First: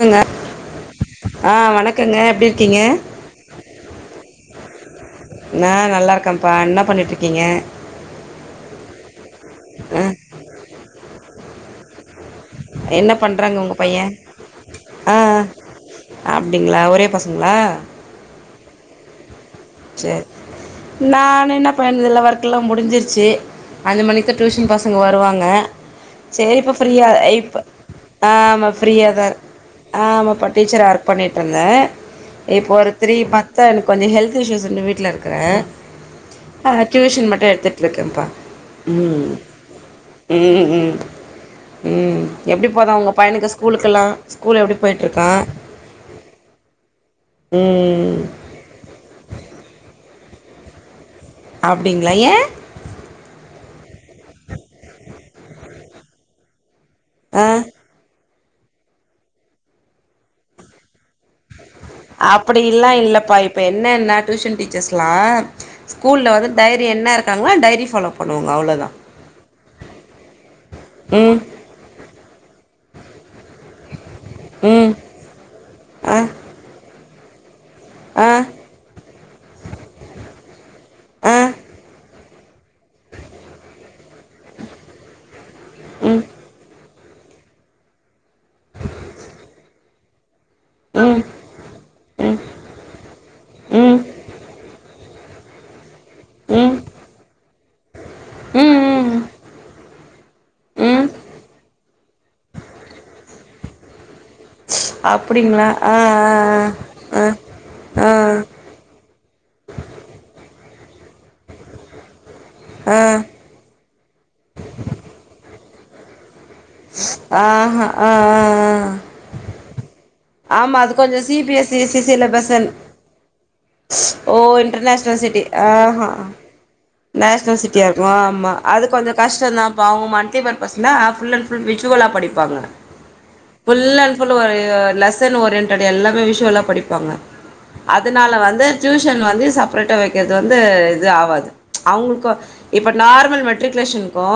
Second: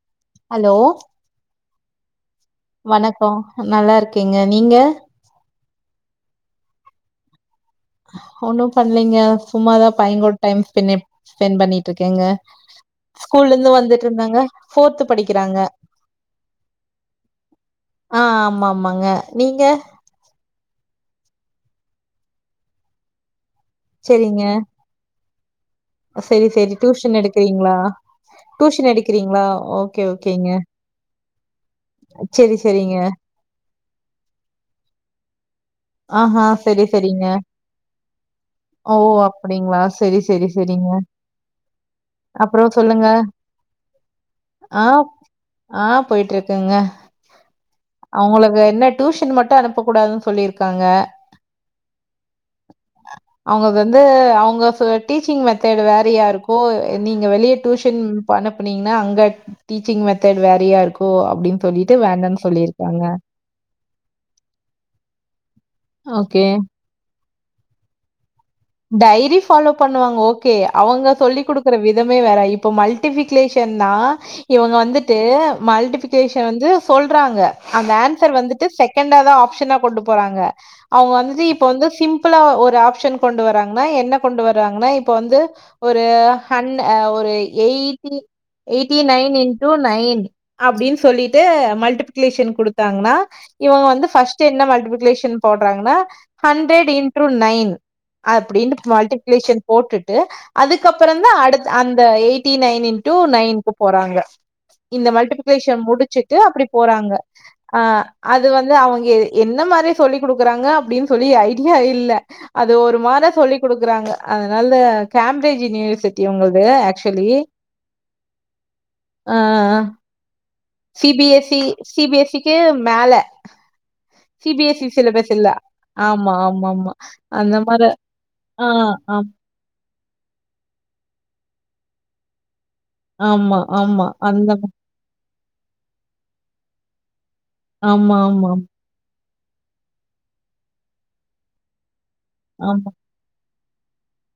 குங்க ஆ வணக்கங்க எப்டி இருக்கீங்க வணக்கோ நல்லா இருக்கீங்க நீங்க நா நல்லாருக்கப்பா என்ன பண்ணிட்ருக்கீங்க சும்மாதா ஆ பையங்கோட டைம் ஸ்பெனு ஸ்பெண்ட் பண்ணிட்டு இருக்கேங்க என்ன ஸ்கூல்ல பண்றாங்க இருந்து உங்க பைய வந்துட்ருந்தாங்க ஃபோர்து ஆ படிக்கிறாங்க அப்டிங்களா ஒரே பசங்களா ஆ ஆமா ஆமாங்க நீங்க நா என்ன பண்ணதில்ல ஒர்க்கெலா முடிஞ்சிருச்சு அஞ்சு மணிக்கு சரிங்க டியூஷன் பசங்க வருவாங்க சரி சேரி இப்ப சரி ஃப்ரீயா டியூஷன் ஐ இப் எடுக்கிறீங்களா ஆமா டியூஷன் ஃப்ரீயா தா எடுக்கிறீங்களா ஓகே ஆமாப்பா ஓகேங்க டீச்சரா ஒர்க் பண்ணிட்ருந்தே சரி இப்போ ஒரு சரிங்க த்ரீ பத்து எனக்கு கொஞ்சோ ஹெல்த் இஷ்யூஸ் வந்து வீட்ல இருக்கிறே ஆஹா ஆ சரி சரிங்க டியூஷன் மட்டு எடுத்துட்டு இருக்கேபா ஓ ம் அப்படிங்களா சரி சரி ம் சரிங்க ம் ம் எப்டி அப்புறம் போதா சொல்லுங்க உங்க பையனுக்கு ஸ்கூலுக்கெல்லா ஸ்கூல் எப்டி ஆ போயிட்ருக்கா ஆ போய்ட்ருக்குங்க ம் ம் ம் டியூஷன் மட்டு அனுப்ப கூடாதுனு சொல்லிருக்காங்க அப்டிங்களா ஏ அவுங்கக வந்து அவுங்க ச டீச்சிங் மெத் தேடு வேறயா இருக்கு நீங்க ஆ வெளிய டியூஷன் ப அனுப்புனீங்கனா அங்க டீச்சிங் மெத்தட் வேறையா இருக்கு அப்டினு சொல்லிட்டு வேண்டானு சொல்லிரு அப்டிலா இல்லப்பா இப்ப என்னனா டியூஷன் டீச்சர்ஸ்லா ஸ்கூல்ல ஓகே. வந்து டைரி என்ன இருக் காங்களா டைரி ஃபாலோப் டைரி ஃபாலோ பண்ணுவாங்க ஓகே அவுங்க ம் சொல்லிக் குடுக்குற விதமே வேற இப்போ மல்டிபிகிலேஷன் நா இவுங்க ம் வந்துட்டு ஆ மல்டிப்ளிகேஷன் வந்து சொல்றாங்க அந்த ஆ ஆன்சர் வந்துட்டு செகண்டா தா ஆப்ஷனா கொண்டு போறாங்க அவுங்க ஆ வந்துட்டு இப்ப வந்து சிம்பிளா ஒரு ஆப்ஷன் கொண்டு வராங்னா என்ன கொண்டு வர்றாங்னா இப்ப வந்து ஒரு ம் அண் அ ஒரு eighty eighty nine into nine அப்டினு ம் சொல்லிட்டு ம் மல்டிபிகிளேஷன் குடுத்தாங்னா இவுங்க ம் வந்து ஃபஸ்ட்டு என்ன மல்டிப்பிளிகேஷன் போடுறாங்னா ம் ம் ஹண்ட்ரெட் இன்டூ நயின் அப்டினுடு மல்டி ம் க்குலேஷன் போட்டுட்டு ம் அதுக்கப்பறோ தா அடுத் அந்த எயிட்டி நைன் இன்டு நயினுகு போறாங்க இந்த அப்டிங்களா மல்டிபிகேஷன் ஆ முடிச்சுட்டு அப்டி போறாங்க ஆ ஆ அ ஆ அது வந்து அவுங்கே என்ன மாரி சொல்லிக் குடுக்குறாங்க அப்டினு சொல்லி ஐடியா இல்ல அது ஒரு ஆ ஆ மார சொல்லி குடுக் க்றாங்க அதனால கேம்பிரிஜ் யூனிவர்சிட்டி உங்கள்து ஆக்சுவலி ஆஹா ஆஆஆ ஆ ஆமா அது சி கொஞ்சோ B S E CBSE C C B S இக்கு சிலபெஸ்சனல் மேல ஓ C B S E international syllabus city இல்ல ஆஹ் ஹா ஆமா ஆமா ஆமா அந்த நேஷ்னல் மார சிட்டியா இருக்கு ஆமா ஆ அது கொஞ்சோ ஆ கஷ்டோ தாப்பா அவுங்க மல்ட்டி பர்பஸ்ல அ ஃபுல் அண்ட் ஃபுல் விஷுவலா படிப்பாங்க ஆமா ஆமா ஃபுல்லண்ட் ஃபுல் அந்த ஒரு லஸ் ஓரியன்டட் எல்லாமே விஷவ ல படிப்பாங்க ஆமா அதனால ஆமா வந்து டியூஷன் னு வந்து செப்ரேட்டா வக்கிறது வந்து இது ஆகாது அவுங்ளுக்கு ஆம் இப்ப நார்மல் மெட்ரிக் க்குலேஷனுக்கு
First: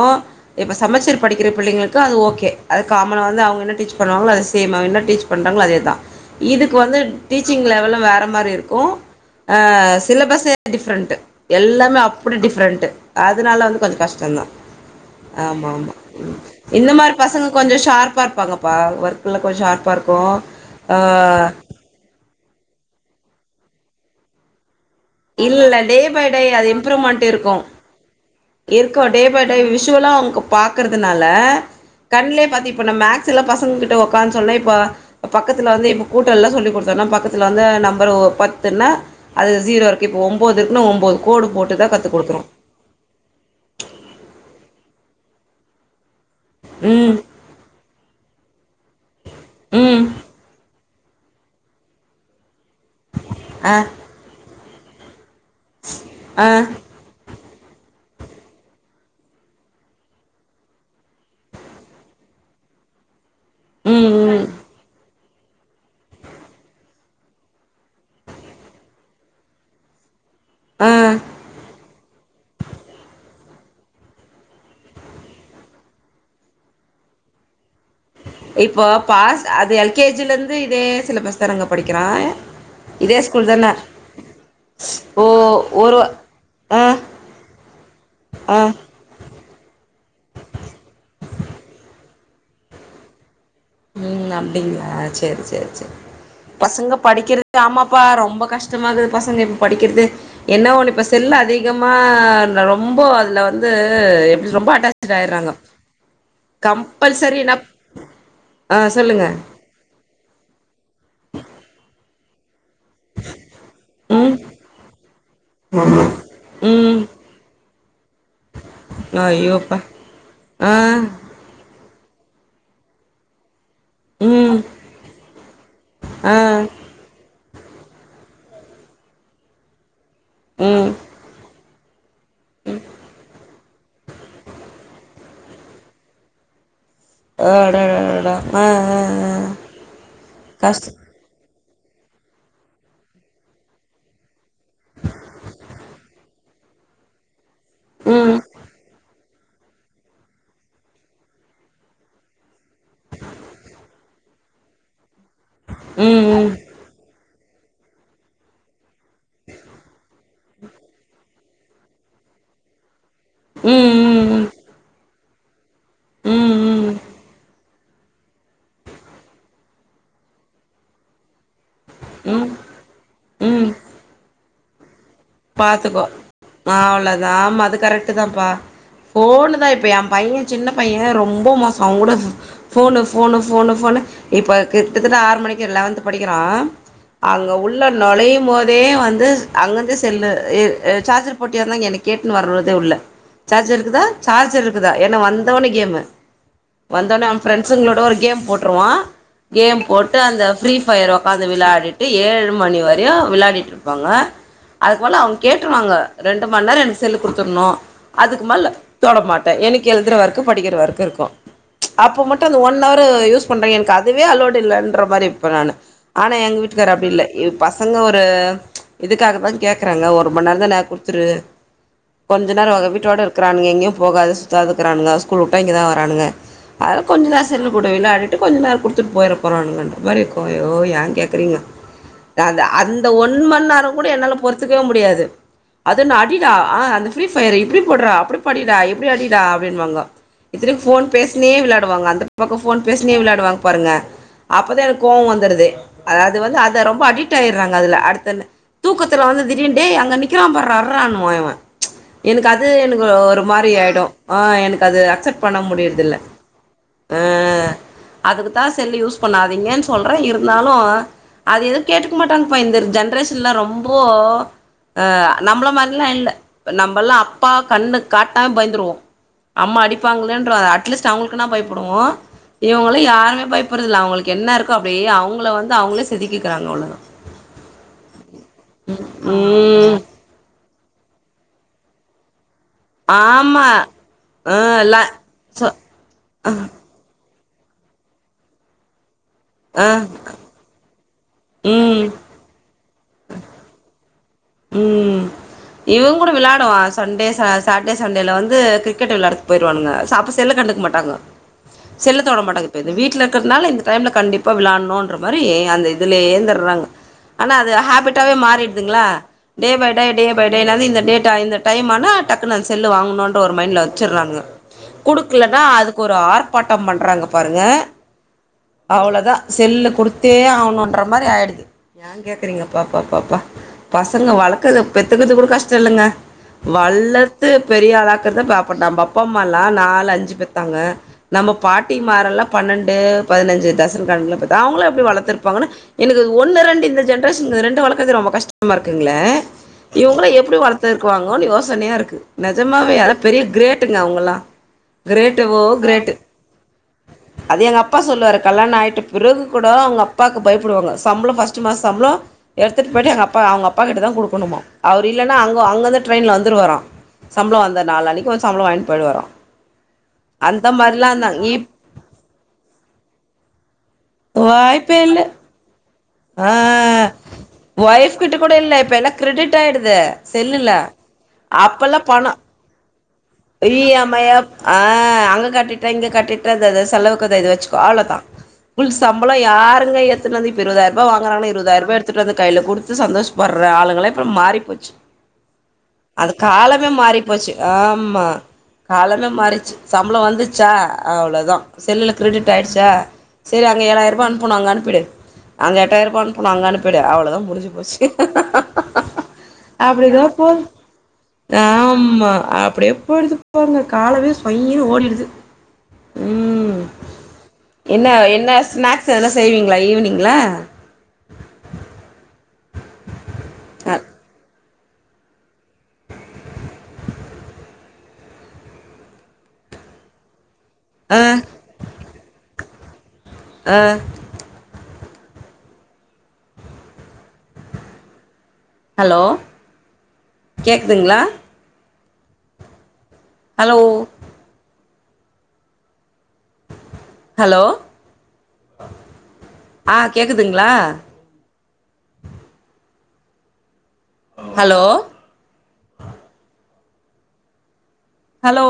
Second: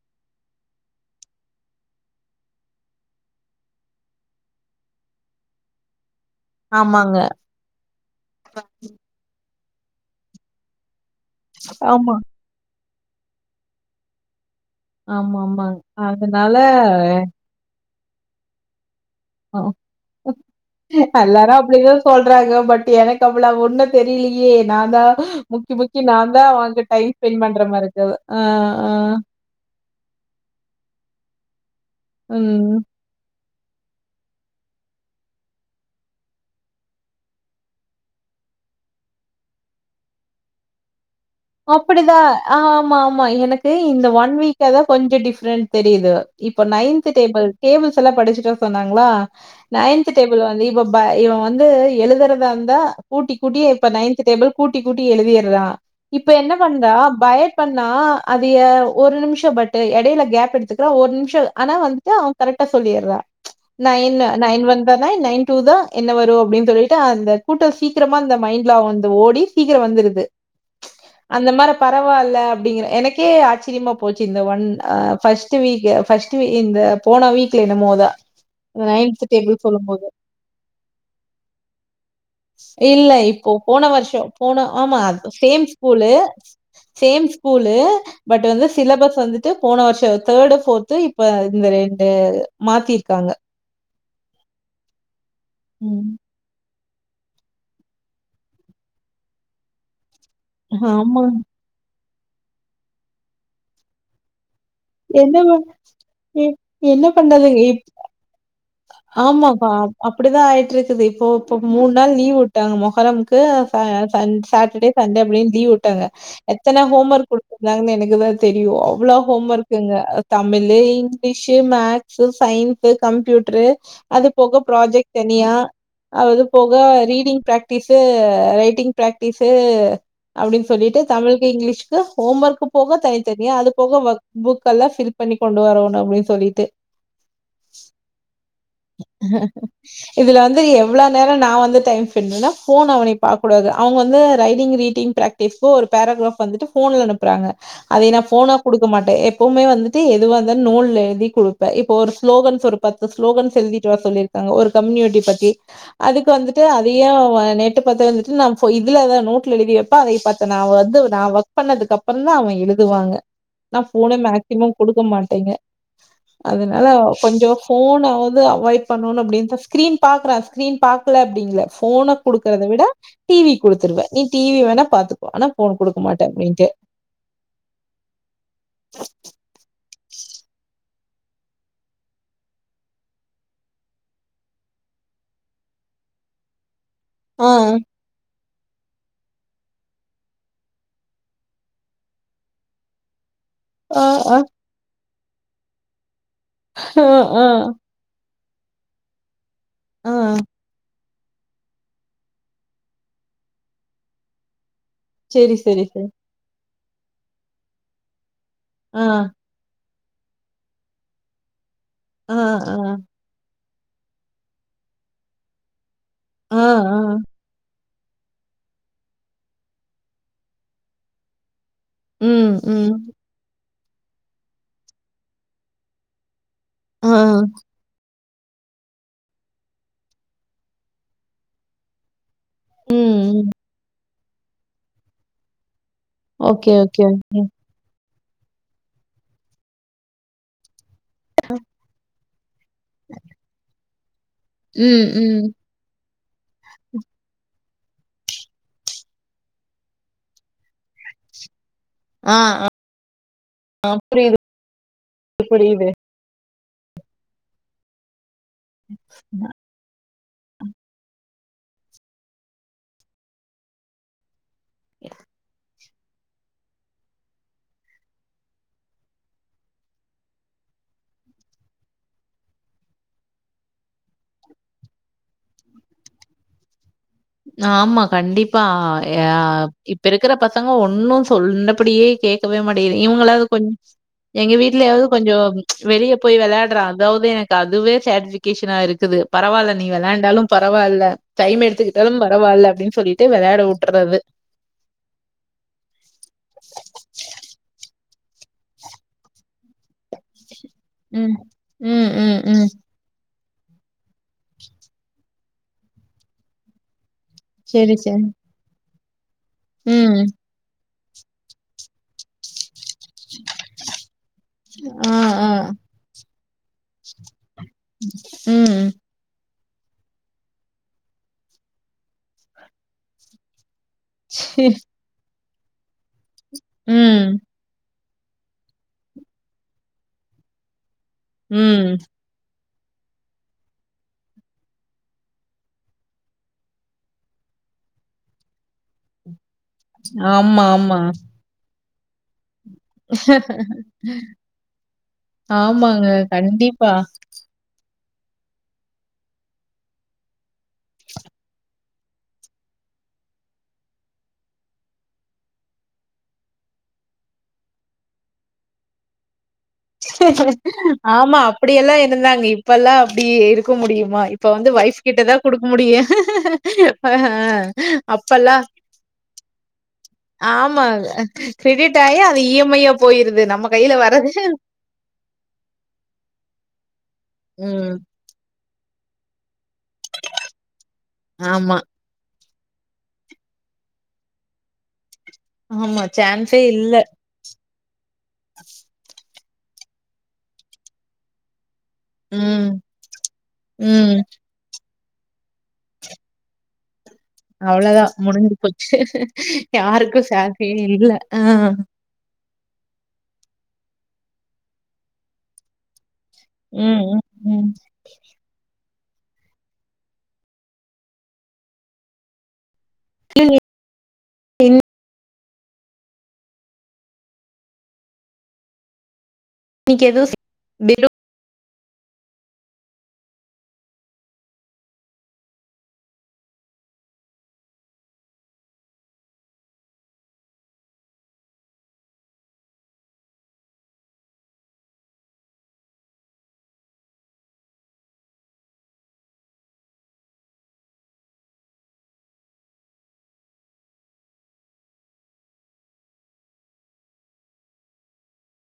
இப்ப சமச்சீர் படிக்கிற பிள்ளைங்களுக்கு அது ஓகே கே அதாது காமனா வந்து அவுங்க என்ன டீச் பண்ணுவாங்ளோ அது சேம் அவுங்க என்ன டீச் பண்றாங்ளோ அதேதா இதுக்கு வந்து ஆமாங்க. டீச்சிங் லெவலு வேற மாரி இருக்கு அ சிலபஸே டிஃப்ரெண்ட் எல்லாமே ஆமா. அப்டி டிஃப்ரெண்ட் அதனால வந்து கொஞ் கஷ்டம்தான் ஆமாமாங்க. ஆமாமா அதனால இந்த மா கொஞ்சம் ஷார்ப்பாக இருப்பாங்கப்பா ஒர் எல்லாரும் அப்டிதான் சொல்றாங்க பட் எனக்கு அப்புளா ஒண்ணு தெரியலையே நான் தான் முக்கி இல்லல்ல டே முக்கி பை நான் டே தான் அது அவங்க டைம் இம்ப்ரூவ்மெண்ட் ஸ்பெண்ட் இருக்கும். பண்ற மாதிர இருக்கது இருக்கும் டே பை டே விஷுவலா அவங்க பாக்குறதுனால கண்லே ம். பாத்திப்ப ந மேக்ஸ்ல பச கிட்ட உக்கார்னு சொன்ன இப்ப பக்கத்துல வந்து இப்ப கூட்ட எல்லம் சொல்லிக் கொடுத்தோனா பக்கத்து வந்து நம்பர் பத்து னா அது ஜீரோ இருக்கு இப்ப ஒம்போதுன்னு ஒம்போது அப்படிதான் ஆமாமா எனக்கு இந்த ஒன் வீக்க தான் கொஞ்சம் டிஃப்ரெண்டட் தெரியுது இபப நைன்த் ம், டேபிள் டேபிள்ஸ் எல்லாம் படிச்சுட்ட சொன்னாங்களா ம். நைன்த் டேபிள் வந்து இப்ப இவன் வந்து எழுதுறதாருந்தா கூட்டி கூட்டி அ, இப்ப நைந்த் டேபிள் கூட்டி கூட்டி எழுதிய இப்ப ஆ, என்ன பண்றா பய பண்ணா அது ஒரு நிமிஷம் பட் இடையில கேப் எடுத்துக்கிற ஒரு நிமிஷம் ஆனா வந்துட்டு அவன் கரெக்ட் ட சொல்லிற ம், நைன் ம். நைன் ஒன்சா நைன் நை டு த என்ன வரும் அப்படின் சொல்லிட்டு அந்த கூட்டல் சீக்கிரமா இந்த மைண்ட்ல வந்து ஓடி சீக்கிரம் வந்துருது ஆ. அந்த மார பரவால்ல அப்படிங்கறேன் எனக்கே ஆச் சிமா போச்சு இந்த ஒன் அ ஃபஷ்ட்டு வீக்கு ஃபஷ்ட்டு வீக் இந்த போன வீக்ல னமோதான் இப்போ பாஸ் அது எல்கேஜிில இருந்து இதே சிலபஸ் தாநங்க படிக்கிறா இல்ல இதே ஸ்கூல் இப்போ தான போன வருஷம் போன ஆமா ஓ சேம் ஒரு ஸ்கூலு ஆ சேம் ஸ்கூலு பட் ஆ வந்து சிலபஸ் வந்துட்டு போன வருஷம் தேர்டு ஃபோர்த்து இப்ப இந்த ரெண்டு மாத்திருக்காங்க ம் அப்படிங்ளா சேர் சேர் சேர் ம் பசங்க படிக்கிறது ஆமாப்பா ரொம்ப கஷ்டமாகுது பசங்க இப்ப படிக்கிறது என்ன ஒண்ணு இப்ப ஆமா. செல்ல அதிகமா அ ரொம்ப அதுல வந்து எப் ரொம்ப அட்டாச் ஆயிடுறாங்க என்னவோ எ என்ன பண்றது ஆ சொல்லுங்க ஆமாப்பா அப்டிதான் ஆயிட்டு இருக்குது இப்போ இப்ப மூணு நாள் லீவு த மொகரமுக்கு ச ச ம் சாட்டர்டே சண்டே அப்டின்னு லீவ் விட்டாங்க எத்தனை ம் ஹோம்ஒர்க் கொடு றாங்ன்னு எனக்கு தா தெரியும் அவ்ளோ ஹோம் ஐயோப்பா ஒர்க்குங்க ஆ Tamil English maths science computer அது போக ம் ப்ராஜெக்ட் தனியா ஆ அது போக reading practice writing practice அப்டின் ம் சொல்லிட்டு தமிழுக்கு இங்கிலீஷ்கு ஹோம் ஒர்க்கு போக தனித்தனியாக அது போக ஒர்க் புக்கெல்லாம் ஃபில் பண்ணி கொண்டு வரணும் அப்டின் சொல்லிட்டு அ அட அடஅடா இதுல வந்து கஷ் எவ்ளோ நேரொ நா வந் து டைம் ஸ்பென் பண்வேனா ஃபோன் அவனே பாக் கதடாது அவங்க வந்து ரைடிங் ரீடிங் பிராக்டீஸ்கக்கூ ஒரு பேரகிராஃப் வந்துட்டு ஃபோன்ல அனுப்புறாங்க அதை நா ம் ஃபோனா கொடுக்க மாட்டே எப்பவுமே வந்துட்டு எதுவா தான் நூல்ல எழுதி கொடுப்பே இப்போ ஒரு ஸ்லோகன்ஸ் ஒரு பத்து ஸ்லோகன் ஸ் எழுத்திட்டு வர சொல்லிருக்காங்க ஒரு கம்யூனிட்டி பத்தி அதுக்கு ம் வந்துட்டு அதைய அவ நேட்டு பாத்து [unintelligible] ட்டு நா ஃபோ இதுலதா நோட்ல எழுதி வைப்ப அதைப் பாத்து நா வந்து நா ஒர்க் பண்ணதுக்கு அப்பற தா அவே எழுதுவாங்க ம் நான் ம் ஃபோனை ம் மேக்சிமம் குடுக்க மாட்டேங்க ம் அதனால ம் அவ கொஞ்சொ ஃபோனாவது அவாய் பண்ணணும் அப்டின்தா ஸ்கிரீன் பாக்றா ஸ்கிரீன் பாக்ல அப்டிங்ள ஃபோன ம் ம் குடுக்குறத விட டிவி ம் குடுத்துருவே நீ டிவி வேணா பாத்து பாத்துக்கோ அவ்ளோதா ஆமா அது கரெக்ட்டு தான் பா ஃபோன்னு தா இப்ப பையன் சின்ன பையன் ரொம்ப மோசொ அவன் கூட ஃபோனு ஃபோனு ஃபோனு ஃபோனு இப்ப கிட்டத்த வந்து ஆறு மணிக்கு லெவன்த் படிக்கிறான் ஆ அங்க உள்ள நுழையும் போதே வந்து அங்கிருந்து செல்லு ர் அ சார்ஜர் போட்டியனுதா என்ன கேட்டுன்னு வர்ரதே உள்ள சர்ஜர் ஆ இருக்குதா ஆ சார்ஜார் இருக்குதா என்ன வந்தோனே கேமு வந்தோனே அவன் ஆ ஃப்ரெண்ட்ஸுங்களோட ஒரு கேம் போட்டுருவான் கேம் ஆ போட்டு அந்த ஃப்ரீ ஃபயரோ அத விளாடிட்டு ஏழு மணி வரையும் விளாடிட்டு இருப்பாங்க அதுக்கு மேல அவங்க செரி செரி கேட்டுவாங்க செரி ரெண்டு மண் நேரொ எனக்கு செல்லு கொடுத்துர்ணும் அதுக் கு மேல ஆ தொட மாட்டே எனக்கு எழுதுற ஒர்க்கு படிக்கிற ஒர்க்கு இருக்கும் அப்ப ஆ மட்டும் அந்த ஆ ஒன் ஹவரு யூஸ் பண்ணிறியே எனக்கு அதுவே அலோட் இல்லன்ற மாரி இருப்ப நானு ஆனா எங்க ஆ வீட்டுக்கார ஆ அப்டி இல்ல பசங்க ஒரு இதுக்காக தான் கேக் குறாங்க ஒரு மணி நேரொ தான கொடுத்துரு ம் கொஞ்சொ நேரொ அங்க ம் வீட்டோட இருக்கிறானுங்க எங்யு போகாது சுத்தாதுக்கிறானுக ஸ்கூல் உட்ட இங்கதா வரானுங்க அதே ஆ கொஞ்ச நேரொ செல்லு குடு விளாடி ட்டு கொஞ்சொ நேரொ கொடுத்துட்டு போய்ட போறானுங்கனு இந்த மாரி இருக்கும் ஐய்யோ ஏன் கேக்குறீங்க அந்த அந்த ம் ஒன் ம் மண் நேரொ கூட என்னால பொறுத்துக்கவே முடியாது அதுனா அடிடா ஓகே ஆ ஓகே அந்த ஃப்ரீ ஃபயர்ரா இப்டி போட்றா அப்டி படிடா எப்டி அடிடா அப்டின்பாங்க இத்தினை ஃபோன் பேசுனே விளாடுவாங்க அந்த பக்கொ ஃபோன் பேசுனே விளாடுவாங்க பாருங்க அப்பதா எனக்கு ம் கோவொ ம் வந்துருது அதாவது வந்து அத ரொம்ப அடிட் ஆயிறாங்க அதுல அடுத்த தூக்கத்துல வந்து தீ டின்டே அங்க நிற்கிறான் பார்ரா அட்ரானுவா இவன் ஆ எனக்கு அது ஆ எனக்கு ஒரு மாரி ஆயிடும் புரியுது ஆ எனக்கு அது அக்செப்ட் பண்ண புரியுது முடியுறதுல்ல அ அதுக்குதா செல்லு யூஸ் பண்ணாதீங்கன்னு சொல் றோ இருந்தாலும் அது எதுவும் கேட்டுக்க மாட்டாங்கப்பா இந்த ஜென்ரேஷன்ல ரொம்போ அஹ நம்மள மாரிலா இல்ல நம்பல்லா அப்பா கண்ணு காட்னா பயந்துடருவோ அம்மா அடிப்பாங்களேன்ற அட்லீஸ்ட் அவங்களுக்குனா பயப்படுவோ இவுங்கள யருமே பயப்படுறதுல்ல அவுங்களுக்கு என்ன இருக்கே அப்டியே அவுங்கள வந்து அவுங்களே செதுக்கிகிறாங்க அவ்ளோதா ஆமா கண்டிப்பா யா ம் இப்ப இருக்ற பசங் பசங்க ஒன்னும் சொன்னபடியே கேட்கவே மாட்டிது இவுங்களாவ்து கொஞ் ஆமா எங்க ஆ ல வீட்லயாவது கொஞ்சொ சொ வெளிய போய் வெளையாடுறான் அதாவ்து எனக் கு அதுவே சாட்ஃபிக்கேஷ்னா இருக்குது பரவால்ல நீ ஆ விளாண்டாலும் பரவால்ல டைம் எடுத்துக் ம் ட்டாலும் பரவால்ல அப்டின்னு சொல்லிட்டு விளையாட உட்றது ம் இவன் கூட விளாடுவான் சண்டே ச சா ட்டே சண்டேல வந்து கிரிக்கெட்ட விளாடுது பெயிருவானுங்க சப்ப செல்ல கண்டுக்க மாட்டாங்க ம். ம், செல்ல ம், தொட ம். மாட்டாங்க இப்ப இது வீட்ல இருக்கிறனால இந்த டைம்ல கண்டிப்பா விளாணுன்கற மாரி அந்த இதுலயே இருந்துர்றாங்க ஆனா அது சரி, சரி. ஹேபிட்டாவே மாறிடுதுங்ளா டே பை டே ம். டே பை டே என்னாது இந்த டேட்டா இந்த டைம் ஆனா டக்குனன்ஸ் செல்லு வாங்கணுனு ஒரு மைண்டல வெச்சிர்றாங்க ஆ, ஆ. குடுக்கலனா அது ஒரு ஆர்ப்பாட்டம் பண்றாங்க பாருங்க ம். அவ்ளதா செல்ல குடுத்தே ஆகணுன்ற மாரி ஆயிடுது ஏன் கேக்குறீங்க பா பா பா ப சங்க வளக்கது பெத்துகுது கூட கஷ்டோ இல்லங்க ம், வளர்த்து பெரிய ஆளா க்கிறத பாப்போ நம்ம அப்பா அம்மால்லா நாலு அஞ்சு பெத்தாங்க நம்ம பாட்டி ம். மாறெல்லா பன்னெண்டு பதினஞ்சு டெசன் கணக்குல பெத்தாங்க அவுங்கெல்லா எப்டி வளர்த்து இருப்பாங்கனா எனக்கு ஒன்னு ரெண்டு இந்த ஜென்ரேஷன் இந்த ரெண்டு வளக்கறதே ரொம்ப கஷ்டமா இருக்குங்ளே இவுங்கெல்லா எப்டி ஆமா, ஆமா. வளர்த்துருக்குவாங்கோனு ஓசனையா இருக்கு நிஜமாவே அதெல்லா பெரிய கிரேட்டுங்க அவுங்கெல்லா கிரேட் ஓ ஆமாங்க. கிரேட்டு கண்டிப்பா. அது எங்க அப் அப்பா சொல்லுவாரு கல்யாணயிட்டு பிறகு கூட அவுங்க அப்பாக்கு பயப்படுவாங்க சம்பளோ ஃபர்ஸ்ட் மாச சம்பளோ எடுத்துட்டு போயிட்டு எங்க அப்பா அவுங்க அப்பாகிட்டதா குடுக்கணுமா அவரு இல்லனா அங் அங்கேந்து ட்ரெய்ன்ல வந்துருவாரா சம்பளோ வந்த நாலு அன்னைக்கு வந்து சம்பளோ வாங்கிட்டு போயிடு வாரா ஆமா அப்டியெல்லா இருந்தாங்க இப்பெல்லா அப்டி இருக்க முடியுமா இப்ப வந்து வைஃப் வாய்ப்பே இல்லை கிட்டதா குடுக்க முடியு ஆ வைஃப் கிட்ட கூட அப்பல்லாம் இல்ல இப்ப எல்லா க்ரெடிட் ஆயிடுது இந்த செல்லுல ஆமா. கிரெடிட் அப்பெல்லா ஆயி பணோ அது இஎம்ஐயா போயிருது. நம்ம இ கையில எம் ஆ வர்றது ஆ ஆ அங்க கட்டிட்ட இங்க கட்டிட்ட அது எதோ செலவுக்கு அதை இத வெச்சுக்கோ ம். அவ்ளோதா ஃபுல் சம்பளோ யாருங்க ஏத்துனது இருவது ரூபா வாங்குறாங்கனா ஆமா, இருபதாயிரூபா எடுத்துட்டு வந்து கைல குடுத்து சந்தோஷப்படற ஆளுங்க எல்லா இப்ப மாறிப் போச்சு ஆமா. அது சான்ஸே காலமே இல்ல. மாறிப்போச்சு ஆமா காலமே மாறிச்சு சம்பளோ வந்துச்சா அவ்ளதா செல்லுல கிரெடிட் ம், ஆயிடுச்சா சரி அங்க ம். ஏழாயிரூபா அனுப்பணு அங்க அனுப்பிடு அங்க எட்டாயிர ரூபா அனுப்பனு அங்க அனுப்பிடு அவ்ளதா முடிஞ்சு போச்சு அவ்வளோதான் முடிஞ்சு போச்சு. அப்டிதா யாருக்கும் போது சேலரியே இல்ல. ஆ. ஆமா ஆமா அப்டியே போயிடுது போங்க காலமே சொய்யினு ஓடிடுது ம் ம். ம். என்ன என்ன ஸ்நாக்ஸ் எதனா செய்வீங்ளா ஈவ்னிங்ல அ ன் இன்னைக்கு எது [inaudible] ஆ அ ஹலோ கேக்குதுங்ளா ஹலோ ஹலோ ஆ கேக்குதுங்ளா ஹலோ ஹலோ